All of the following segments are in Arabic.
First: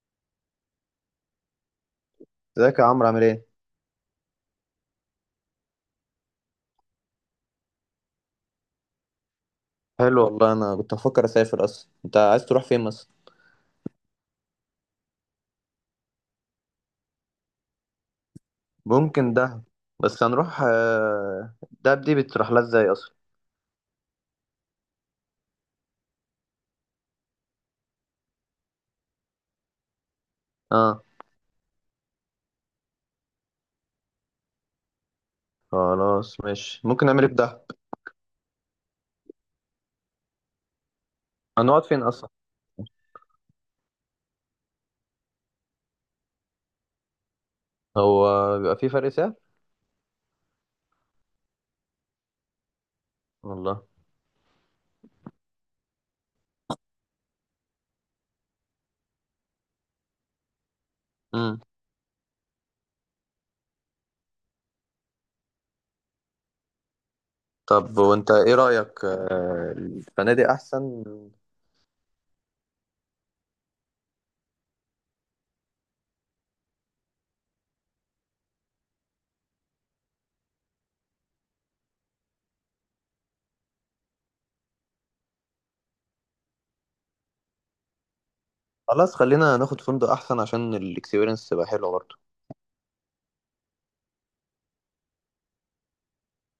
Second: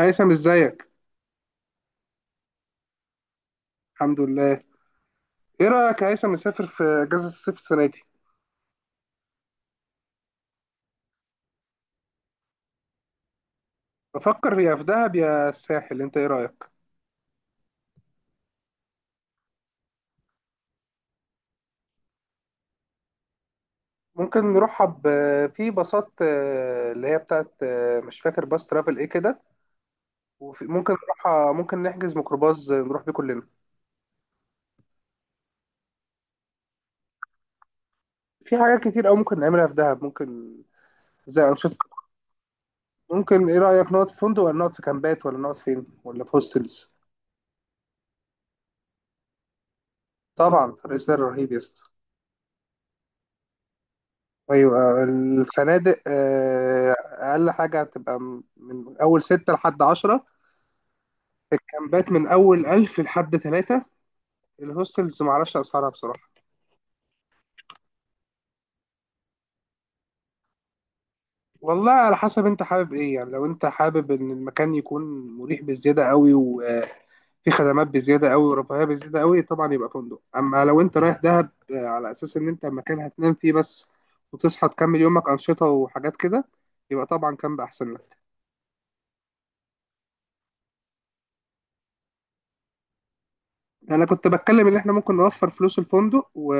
هيثم، ازيك؟ ازيك يا عمرو، عامل ايه؟ الحمد لله. ايه رايك يا هيثم نسافر في اجازه الصيف السنه دي؟ حلو والله، انا كنت بفكر اسافر اصلا. انت عايز تروح فين مثلا؟ بفكر يا في دهب يا الساحل، انت ايه رايك؟ ممكن دهب. بس هنروح، دهب دي بتروح لها ازاي اصلا؟ ممكن نروحها في باصات، اللي هي بتاعت، مش فاكر باص ترافل ايه كده. وفي ممكن اه، نروحها، ممكن نحجز ميكروباص، نروح بيه كلنا. خلاص ماشي. ممكن نعمل ايه في دهب؟ في حاجات كتير قوي ممكن نعملها في دهب، ممكن زي انشطه. هنقعد فين اصلا؟ ممكن، ايه رايك نقعد في فندق ولا نقعد في كامبات ولا نقعد فين، ولا في هوستلز؟ هو بيبقى في فرق سعر؟ طبعا فرق سعر رهيب يا اسطى. والله. ايوه الفنادق، اقل حاجه هتبقى من اول ستة لحد عشرة. امم. الكامبات من اول ألف لحد تلاتة. الهوستلز معرفش اسعارها بصراحه. طب وانت ايه رأيك، الفنادق احسن؟ والله على حسب انت حابب ايه، يعني لو انت حابب ان المكان يكون مريح بزياده قوي، وفي خدمات بزياده قوي ورفاهيه بزياده قوي، طبعا يبقى فندق. اما لو انت رايح دهب على اساس ان انت مكان هتنام فيه بس، وتصحى تكمل يومك انشطه وحاجات كده، يبقى طبعا كامب احسن لك. خلاص، خلينا ناخد فندق احسن عشان الاكسبيرينس تبقى حلوه برضه. يعني انا كنت بتكلم ان احنا ممكن نوفر فلوس الفندق، و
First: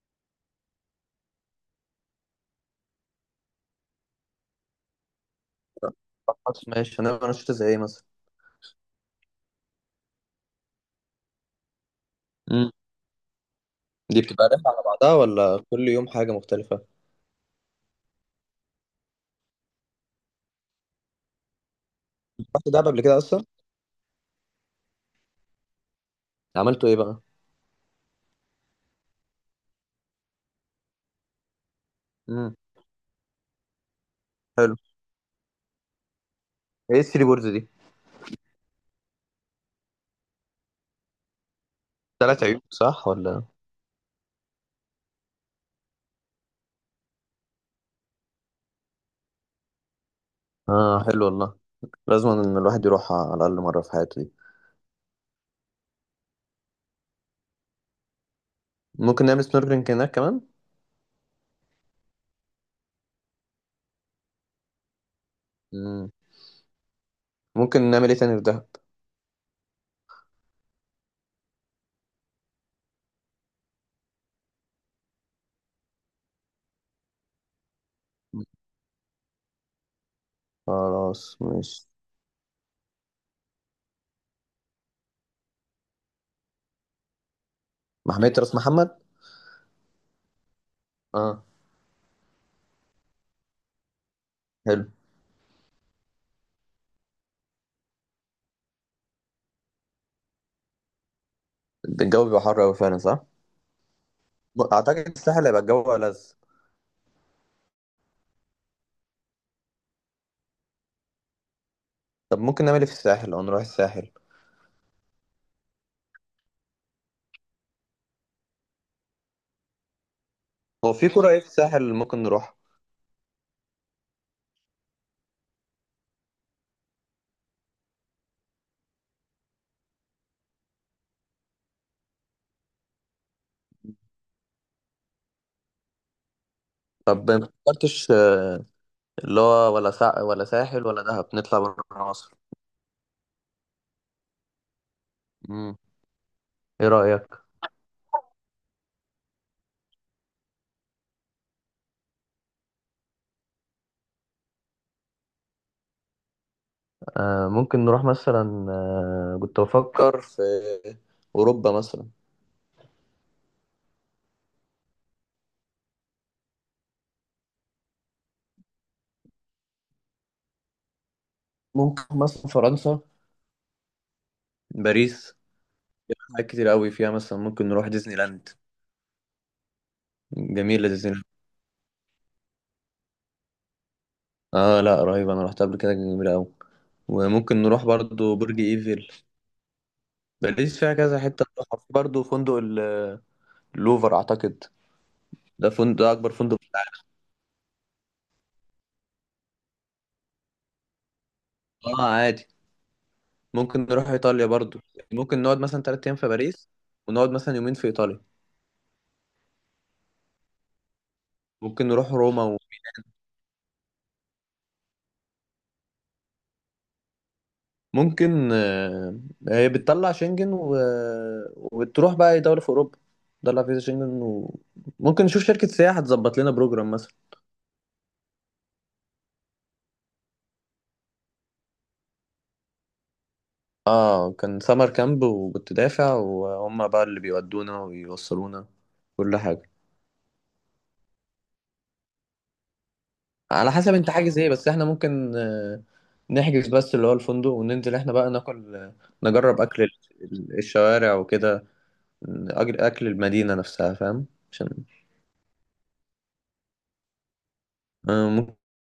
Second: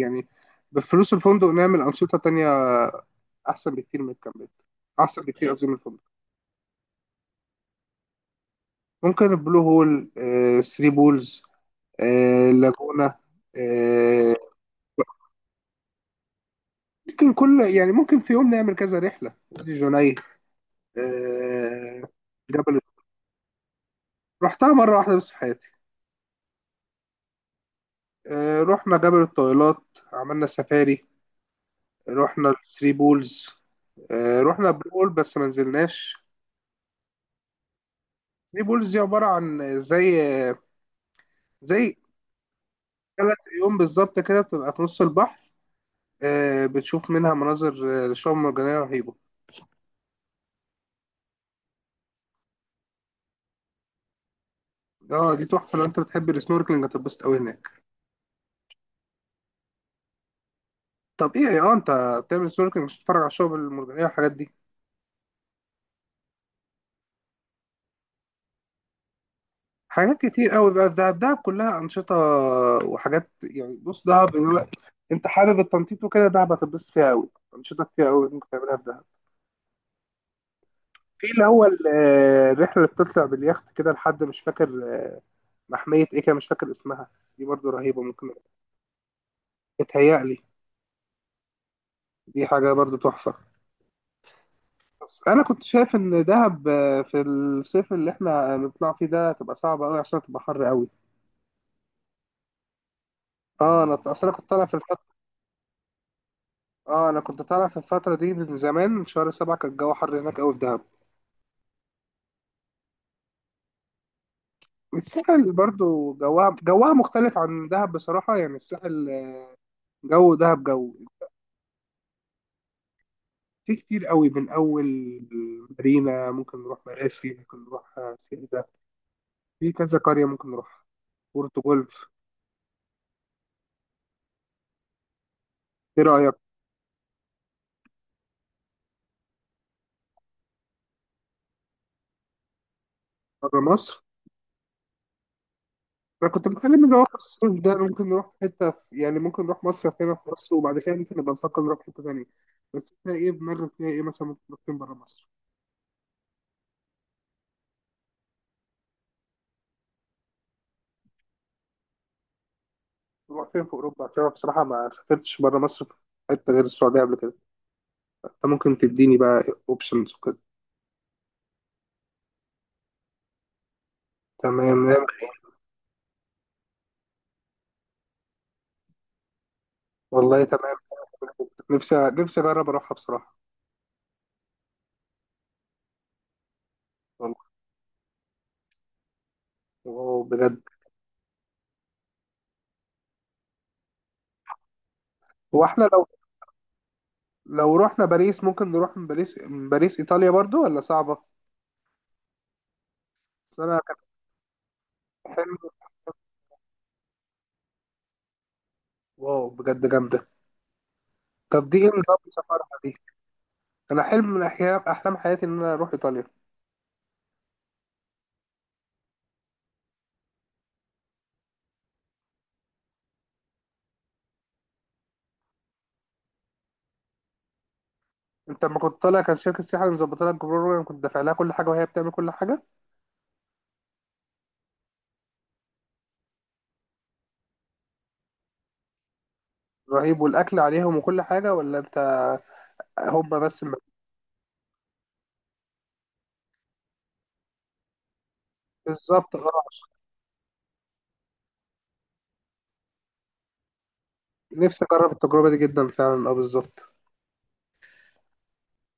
يعني بفلوس الفندق نعمل انشطه تانية، احسن بكتير من الكامبات، احسن بكتير قصدي من الفندق. خلاص ماشي. هنعمل انشطه زي ايه مثلا؟ ممكن البلو هول، ثري بولز، امم. لاجونا. دي آه، بتبقى رحله على بعضها، ولا كل يوم حاجه مختلفه؟ ممكن كل، يعني ممكن في يوم نعمل كذا رحله وادي جنيه. آه، رحت جبل. دهب قبل كده اصلا؟ رحتها مره واحده بس في حياتي. عملتوا ايه بقى؟ رحنا جبل الطويلات، عملنا سفاري، رحنا امم. الثري بولز، رحنا حلو. بلو هول بس ما نزلناش. ايه الثري بوردز دي؟ ثري بولز دي عبارة عن زي زي 3 عيون، صح ثلاث ولا؟ عيون بالظبط كده، بتبقى في نص البحر، بتشوف منها مناظر، شعاب مرجانية رهيبة. اه، حلو والله. لازم ان الواحد يروح على الاقل مره في حياته دي. اه دي تحفة، لو انت بتحب السنوركلينج هتتبسط قوي هناك. ممكن نعمل سنوركلينج هناك كمان. طب ايه، اه انت بتعمل سنوركلينج مش بتتفرج على الشعاب المرجانية والحاجات دي؟ امم. ممكن نعمل ايه تاني في دهب؟ حاجات كتير قوي بقى في دهب، دهب كلها أنشطة وحاجات. يعني بص دهب، انت حابب التنطيط وكده دهب هتتبسط فيها قوي. أنشطة كتير قوي ممكن تعملها في دهب. في خلاص اللي هو ماشي. الرحلة اللي بتطلع باليخت كده لحد مش فاكر، آه، محمية إيه كده مش فاكر اسمها، دي برضو رهيبة ممكن. محمية راس محمد. بتهيألي اه، دي حاجة برضو تحفة. حلو. بس أنا كنت شايف إن دهب في الصيف اللي إحنا نطلع فيه ده تبقى صعبة أوي، عشان تبقى حر أوي. الجو بيبقى حر قوي فعلا، صح. أه، أنا أصل أنا كنت طالع في اعتقد الفترة. الساحل هيبقى الجو ألذ. أه أنا كنت طالع في الفترة دي من زمان، من شهر سبعة كان الجو حر هناك أوي في دهب. طب ممكن نعمل ايه في الساحل، او نروح الساحل. الساحل برضو جوها مختلف عن دهب بصراحة، يعني الساحل، جو دهب هو جو. في كرة ايه في الساحل ممكن نروح؟ في كتير قوي، من أول مارينا، ممكن نروح مراسي، ممكن نروح سيدة، في كذا قرية ممكن نروح، بورتو جولف. ايه رأيك؟ طب ما فكرتش، اللي هو ولا ولا ساحل ولا دهب، نطلع بره مصر. بره مصر؟ امم. انا كنت بتكلم ايه اللي هو في رأيك، الصيف ده ممكن نروح حتة يعني ممكن نروح مصر هنا في مصر، وبعد كده ممكن نبقى نفكر نروح حتة تانية. بس انت ايه دماغك فيها، ايه مثلا ممكن نروح فين بره مصر؟ ممكن نروح مثلا، كنت بفكر في أوروبا مثلا. نروح فين في اوروبا؟ عشان انا بصراحة ما سافرتش بره مصر في حتة غير السعودية قبل كده. انت ممكن تديني بقى اوبشنز وكده. ممكن مثلا فرنسا. تمام تمام. باريس. حاجات كتير قوي فيها، مثلا ممكن نروح ديزني لاند. والله تمام. جميلة ديزني لاند. نفسي اجرب اروحها بصراحة. اه لا، رهيبة، انا رحت قبل كده، جميلة قوي. والله، وممكن نروح برضو برج ايفل. واو بجد. باريس فيها كذا حتة نروحها. في برضو فندق اللوفر اعتقد. هو ده احنا فندق، لو، ده اكبر فندق. لو رحنا باريس ممكن نروح من باريس، ايطاليا برضو ولا صعبة؟ اه عادي. أصل انا ممكن نروح ايطاليا برضو. ممكن حلم. نقعد مثلا 3 ايام في باريس، ونقعد مثلا يومين في ايطاليا. واو بجد جامدة. طب دي ايه ممكن نروح نظام روما. سفرها دي؟ أنا حلم من أحيان أحلام حياتي إن أنا أروح إيطاليا. ممكن هي بتطلع شنجن و... وبتروح بقى اي دوله في اوروبا. تطلع فيزا شنجن. وممكن نشوف شركه سياحه تظبط لنا بروجرام مثلا. أنت لما كنت طالع كان شركة سياحة اللي مظبطة لك جروب، وأنا كنت دافع لها كل حاجة وهي بتعمل كل حاجة؟ اه، كان سمر كامب، وكنت دافع، وهم بقى اللي بيودونا ويوصلونا كل حاجه. رهيب، والأكل عليهم وكل حاجة ولا أنت، هما بس على حسب انت حاجز ايه. بس احنا ممكن، نحجز بس اللي هو الفندق، وننزل احنا بقى ناكل، بالظبط أه نجرب اكل الشوارع وكده. اكل المدينه نفسها، فاهم؟ عشان، نفسي أجرب التجربة دي جدا فعلا، أه بالظبط. آه،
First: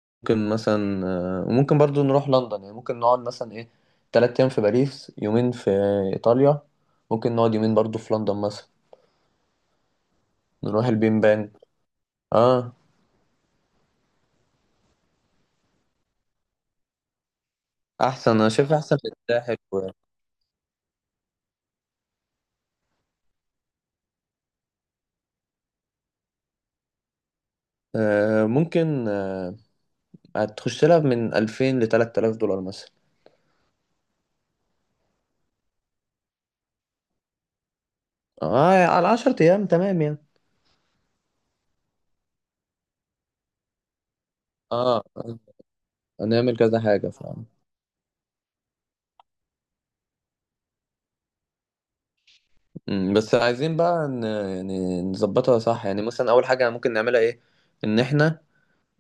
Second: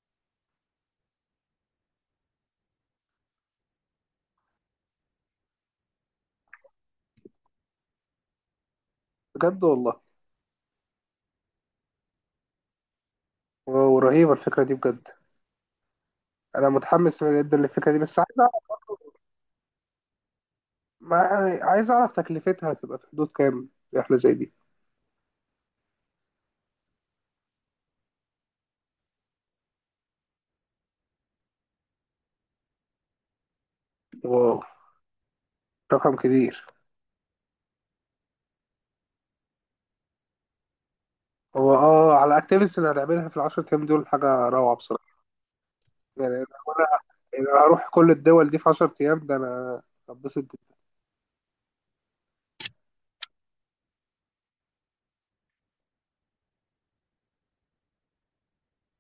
ممكن مثلا، وممكن برضو نروح لندن، يعني ممكن نقعد مثلا ايه، 3 أيام في باريس، يومين في إيطاليا، ممكن نقعد يومين برضو في لندن مثلا. بجد والله. نروح البين بان. اه. واو رهيبة الفكرة دي بجد. أنا متحمس جدا للفكرة دي بس أحسن عايز أنا أعرف شايف أحسن في برضه، الساحل و... عايز أعرف تكلفتها هتبقى في حدود كام رحلة زي دي؟ ممكن هتخش لها من 2000 لـ 3000 دولار مثلا. واو، رقم كبير. اه على 10 أيام تمام يعني. هو اه على الاكتيفيتيز اللي هنعملها في العشر ايام دول حاجه روعه اه، بصراحه. يعني انا، هنعمل كذا حاجة فعلا. يعني أنا هروح كل الدول دي في 10 ايام ده انا هتبسط جدا. بس عايزين بقى يعني نظبطها صح، يعني مثلا أول حاجة ممكن نعملها ايه، إن احنا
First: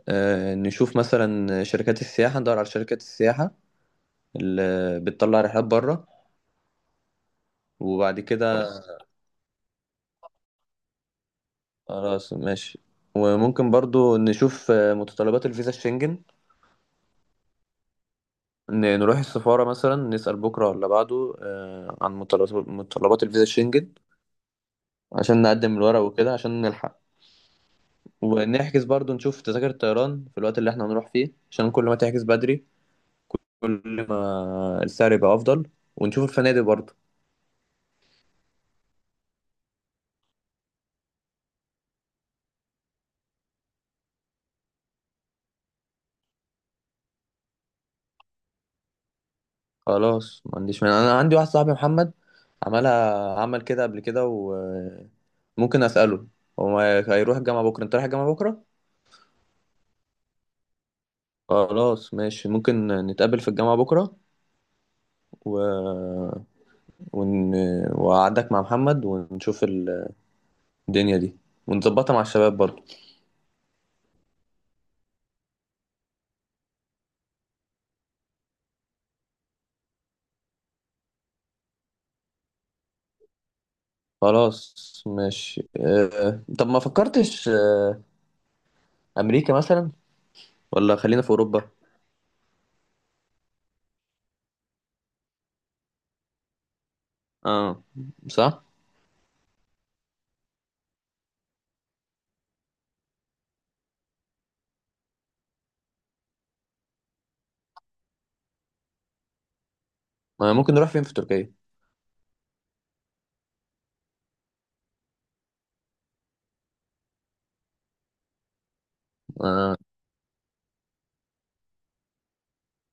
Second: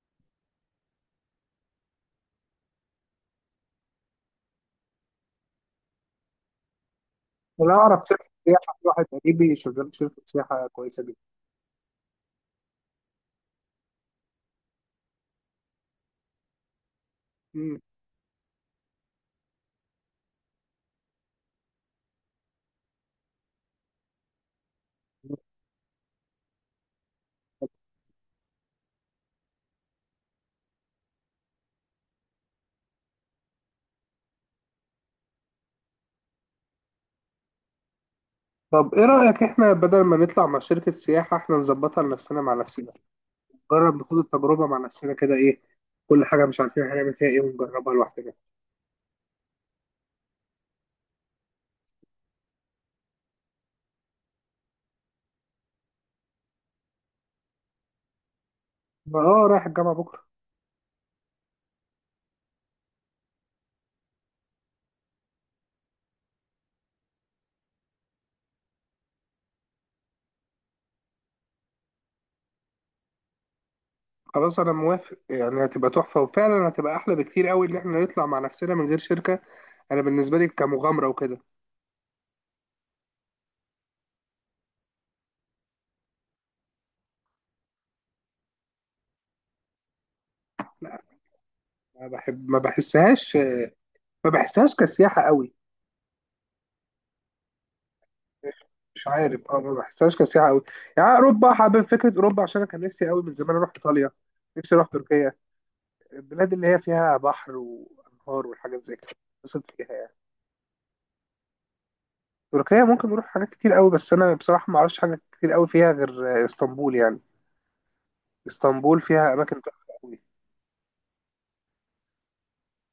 نشوف مثلا شركات السياحة، ندور على شركات السياحة اللي بتطلع رحلات بره. انا اعرف وبعد شركه كده سياحه، في واحد خلاص. قريبي شغال في شركه سياحه كويسه جدا. خلاص ماشي. وممكن برضو نشوف متطلبات الفيزا الشنجن. مم. نروح السفارة مثلا، نسأل بكرة ولا بعده، عن متطلبات الفيزا الشنجن، عشان نقدم الورق وكده عشان نلحق. ونحجز برضو، نشوف تذاكر الطيران في الوقت اللي احنا هنروح فيه، عشان كل ما تحجز بدري كل ما السعر يبقى أفضل. ونشوف الفنادق برضو. طب ايه رايك احنا بدل ما نطلع مع شركه سياحه احنا نظبطها لنفسنا مع نفسنا، نجرب نخوض التجربه مع نفسنا كده، ايه، كل حاجه مش عارفين هنعمل فيها ايه، ونجربها لوحدنا. خلاص، ما عنديش مانع. انا عندي واحد صاحبي محمد عملها، عمل كده قبل كده، وممكن اساله. هو هيروح الجامعه بكره؟ انت رايح الجامعه بكره؟ ما اه، رايح الجامعه بكره. خلاص ماشي. ممكن نتقابل في الجامعه بكره و... ون... وأقعدك مع محمد، ونشوف الدنيا دي، ونظبطها مع الشباب برضو. خلاص انا موافق، يعني هتبقى تحفه وفعلا هتبقى احلى بكتير قوي ان احنا نطلع مع نفسنا من غير شركه. انا بالنسبه لي كمغامره وكده. خلاص ماشي. طب ما فكرتش، امريكا مثلا، ولا لا، خلينا في اوروبا؟ ما بحب، ما بحسهاش، ما بحسهاش كسياحه قوي. اه، صح. مش عارف اه، ما بحسهاش كسياحه قوي. يعني اوروبا، حابب فكره اوروبا عشان انا كان نفسي قوي من زمان اروح ايطاليا. نفسي اروح تركيا. البلاد اللي هي فيها بحر وانهار والحاجات زي كده اتبسط فيها يعني. ما ممكن نروح فين في تركيا؟ تركيا ممكن نروح حاجات كتير قوي، بس انا بصراحه ما اعرفش حاجات كتير قوي فيها غير اسطنبول يعني. اسطنبول فيها اماكن آه. تحفه قوي.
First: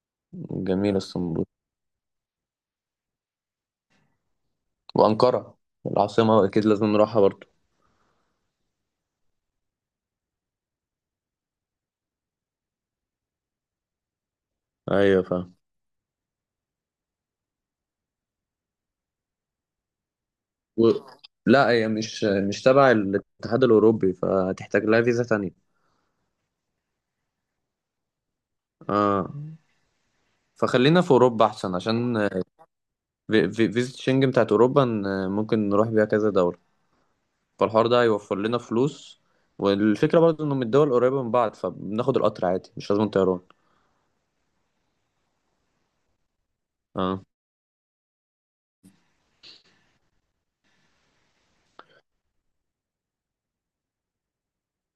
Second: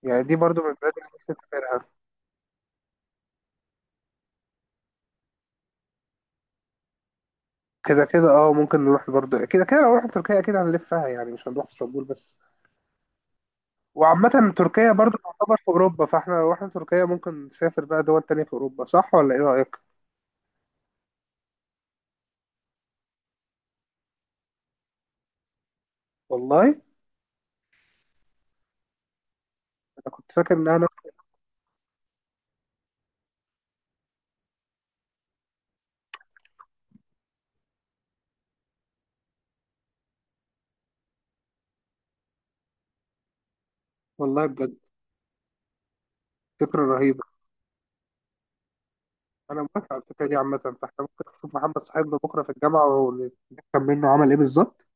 يعني دي برضو من البلاد جميل اللي نفسي اسطنبول اسافرها. وأنقرة، العاصمة، أكيد لازم نروحها برضه. كده كده اه ممكن نروح برضه كده كده، لو رحنا تركيا اكيد هنلفها يعني، مش هنروح اسطنبول بس. وعامة تركيا برضه أيوة فاهم تعتبر في اوروبا، فاحنا لو رحنا تركيا ممكن نسافر بقى دول تانية في اوروبا، صح ولا ايه رأيك؟ و... لا، هي مش تبع الاتحاد الأوروبي، فهتحتاج لها فيزا تانية. والله انا آه. كنت فاكر انها فخلينا نفس. في أوروبا أحسن، عشان فيزا شنجن بتاعت أوروبا، ممكن نروح بيها كذا دولة. فالحوار ده هيوفر لنا فلوس. والفكرة برضه إنه من الدول قريبة من بعض، فبناخد القطر عادي، مش لازم طيران. والله بجد، فكرة رهيبة. آه. انا موافق على الفكرة دي عامة، فاحنا ممكن نشوف محمد صاحبنا بكرة في الجامعة ونفهم منه عمل ايه بالظبط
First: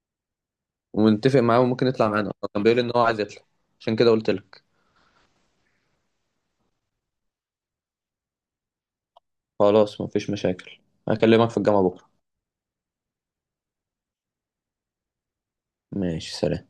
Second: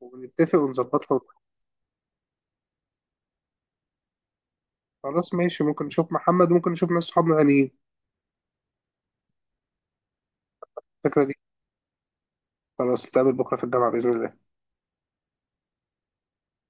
ونتفق ونظبطها. ونتفق معاه، وممكن يطلع معانا، هو كان بيقول إن هو عايز يطلع. عشان كده قلت لك. خلاص ماشي، ممكن نشوف محمد، ممكن نشوف ناس صحابنا تانيين خلاص، مفيش مشاكل. الفكرة دي. هكلمك في الجامعة بكرة. خلاص نتقابل بكرة في الجامعة بإذن الله. ماشي، سلام.